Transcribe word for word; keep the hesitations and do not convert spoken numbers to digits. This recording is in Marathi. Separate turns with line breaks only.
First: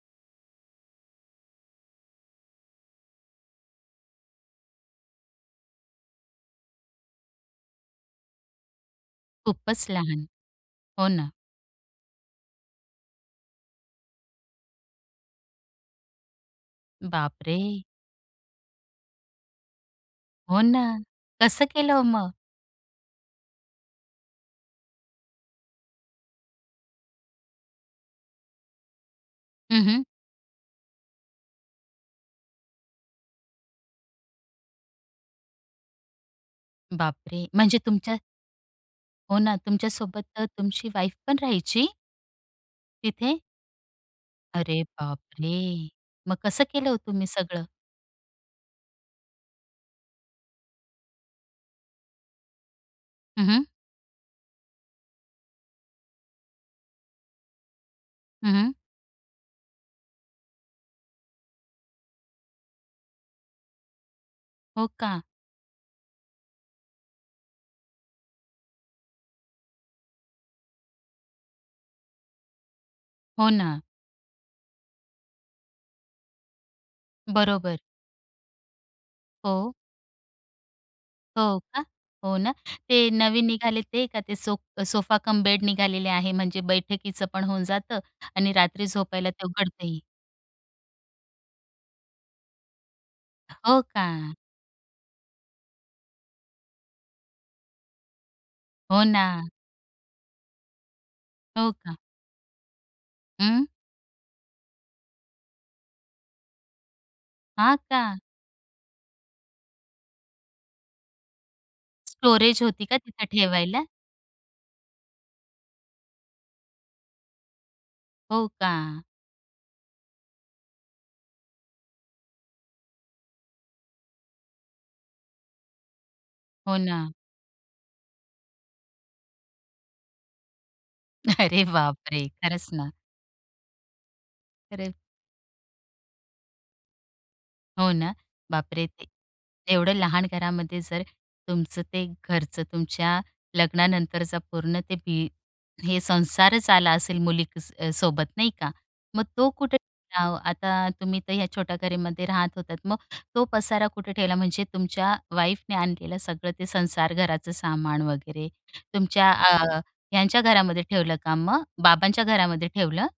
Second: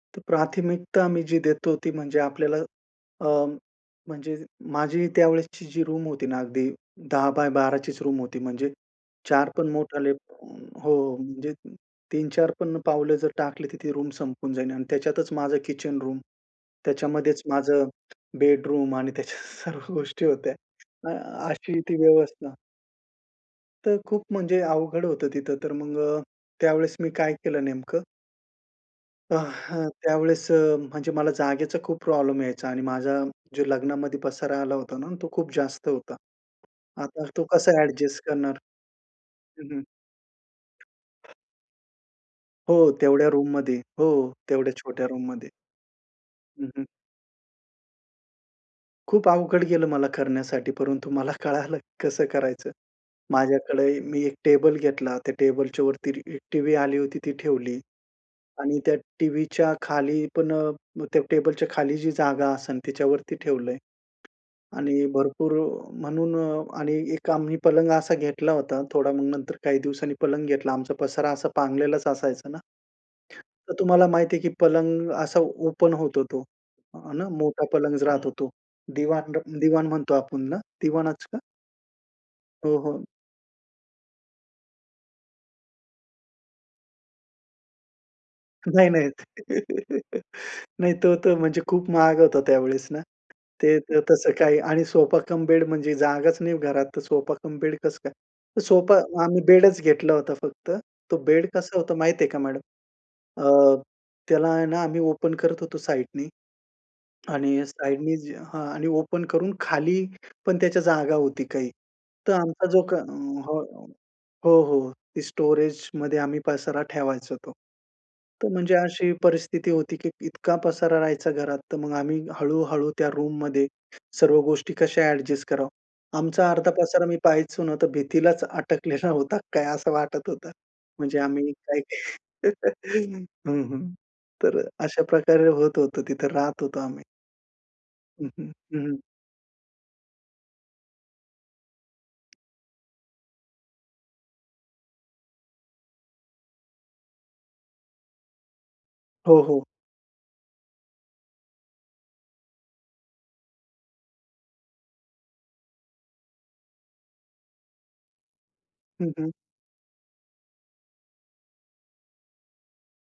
तर प्राथमिकता मी जी देतो ती म्हणजे आपल्याला अ, म्हणजे माझी त्यावेळेसची जी रूम होती ना, अगदी दहा बाय बारा चीच रूम होती. म्हणजे चार पण
खूपच
मोठाले
लहान. हो
हो.
ना.
म्हणजे तीन चार पण पावले जर टाकले, तर ती रूम संपून जाईल आणि त्याच्यातच माझं किचन रूम, त्याच्यामध्येच
बापरे!
माझं बेडरूम आणि त्याच्यात सर्व गोष्टी होत्या,
हो ना.
अ
कसं
अशी
केलं
ती
हो मग?
व्यवस्था. तर खूप म्हणजे अवघड होतं तिथं, तर मग अ, त्यावेळेस मी काय केलं नेमकं. अ,
हं,
हं,
हं.
त्यावेळेस अ, म्हणजे मला जागेचा खूप प्रॉब्लेम यायचा आणि माझा जो लग्नामध्ये पसारा आला होता ना, तो खूप जास्त होता. आता तो
बापरे!
कसा
म्हणजे तुमच्या
अ‍ॅडजस्ट करणार.
हो ना,
हं, हं.
तुमच्या सोबत तर तुमची वाईफ पण राहायची?
हो, तेवढ्या
तिथे?
रूममध्ये. हो, तेवढ्या
अरे
छोट्या रूममध्ये.
बापरे! मग कसं
हं, हं.
केलं हो तुम्ही सगळं?
खूप अवघड गेलं मला करण्यासाठी, परंतु मला कळालं कसं करायचं.
हं, हं.
माझ्याकडे ए मी एक टेबल घेतला. त्या टेबलच्यावरती रि टीव्ही आली होती ती ठेवली.
हं, हं.
आणि त्या टीव्हीच्या खाली पण अ, त्या टेबलच्या खाली जी जागा असेल त्याच्यावरती ठेवलंय.
हो
आणि
का?
भरपूर अ, म्हणून आणि एक आम्ही पलंग असा घेतला होता, थोडा मग नंतर काही दिवसांनी पलंग घेतला. आमचा पसारा असा पांगलेलाच असायचा ना.
हो
तर
ना.
तुम्हाला माहिती आहे की पलंग असा ओपन होतो तो, आहे ना. मोठा
बरोबर.
पलंगच राहतो तो. दिवाण [unintelligible]
हो.
दिवाण म्हणतो आपण ना दिवाणाच का?
हो का. हो ना.
हो, हो.
ते नवीन निघाले ते का ते सो सोफा कम बेड निघालेले आहे, म्हणजे बैठकीचं पण होऊन जातं आणि रात्री
नाही नाही.
झोपायला ते उघडतही.
नाही, तो तर म्हणजे खूप महाग होत त्यावेळेस ना. ते
हो
तसं
का?
काही आणि सोफा कम बेड म्हणजे जागाच नाही घरात तर सोफा कम बेड कसं काय, तर सोफा
हो
आम्ही
ना.
बेडच घेतलं होतं फक्त. तो बेड
हो
कसं होत
का?
माहिती आहे का मॅडम,
हं.
अ, त्याला आहे ना आम्ही ओपन करत होतो साइडनी आणि
हां
साइडनी
का?
जी हां आणि ओपन करून खाली पण त्याच्या जागा होती काही. तर
स्टोरेज
आमचा जो
होती
क
का
अ
तिथे
हो.
ठेवायला?
हो, हो. ती स्टोरेजमध्ये आम्ही पसारा ठेवायचो तो.
हो
तर म्हणजे
का?
अशी परिस्थिती होती की इतका पसारा राहायचा घरात, तर मग आम्ही हळू, हळू त्या रूममध्ये सर्व गोष्टी कशा अ‍ॅडजस्ट करावं. आमचा अर्धा
हो
पसारा
ना.
मी पाहायचो न, तर भिंतीलाच अटकलेला होता काय असं वाटत होतं. म्हणजे आम्ही
अरे
काही
बापरे! खरंच ना.
हं, हं. तर अ,
खरयं.
अशा प्रकारे होत होतं तिथं राहत होतो आम्ही.
हो ना,
हं, हं. हं,
बापरे!
हं.
ते एवढं लहान घरामध्ये जर तुमचं ते घरचं तुमच्या लग्नानंतरचा पूर्ण ते भी हे संसारच आला असेल मुली क सोबत नाही का. मग
हो,
तो
हो.
कुठे आता, तुम्ही तर ह्या छोट्या घरामध्ये राहत होतात. मग तो पसारा कुठे ठेवला, म्हणजे तुमच्या वाईफने आणलेलं सगळं ते संसार घराचं सामान वगैरे,
हं,
तुमच्या
हं.
आ, ह्यांच्या घरामध्ये ठेवलं, का मग बाबांच्या घरामध्ये ठेवलं?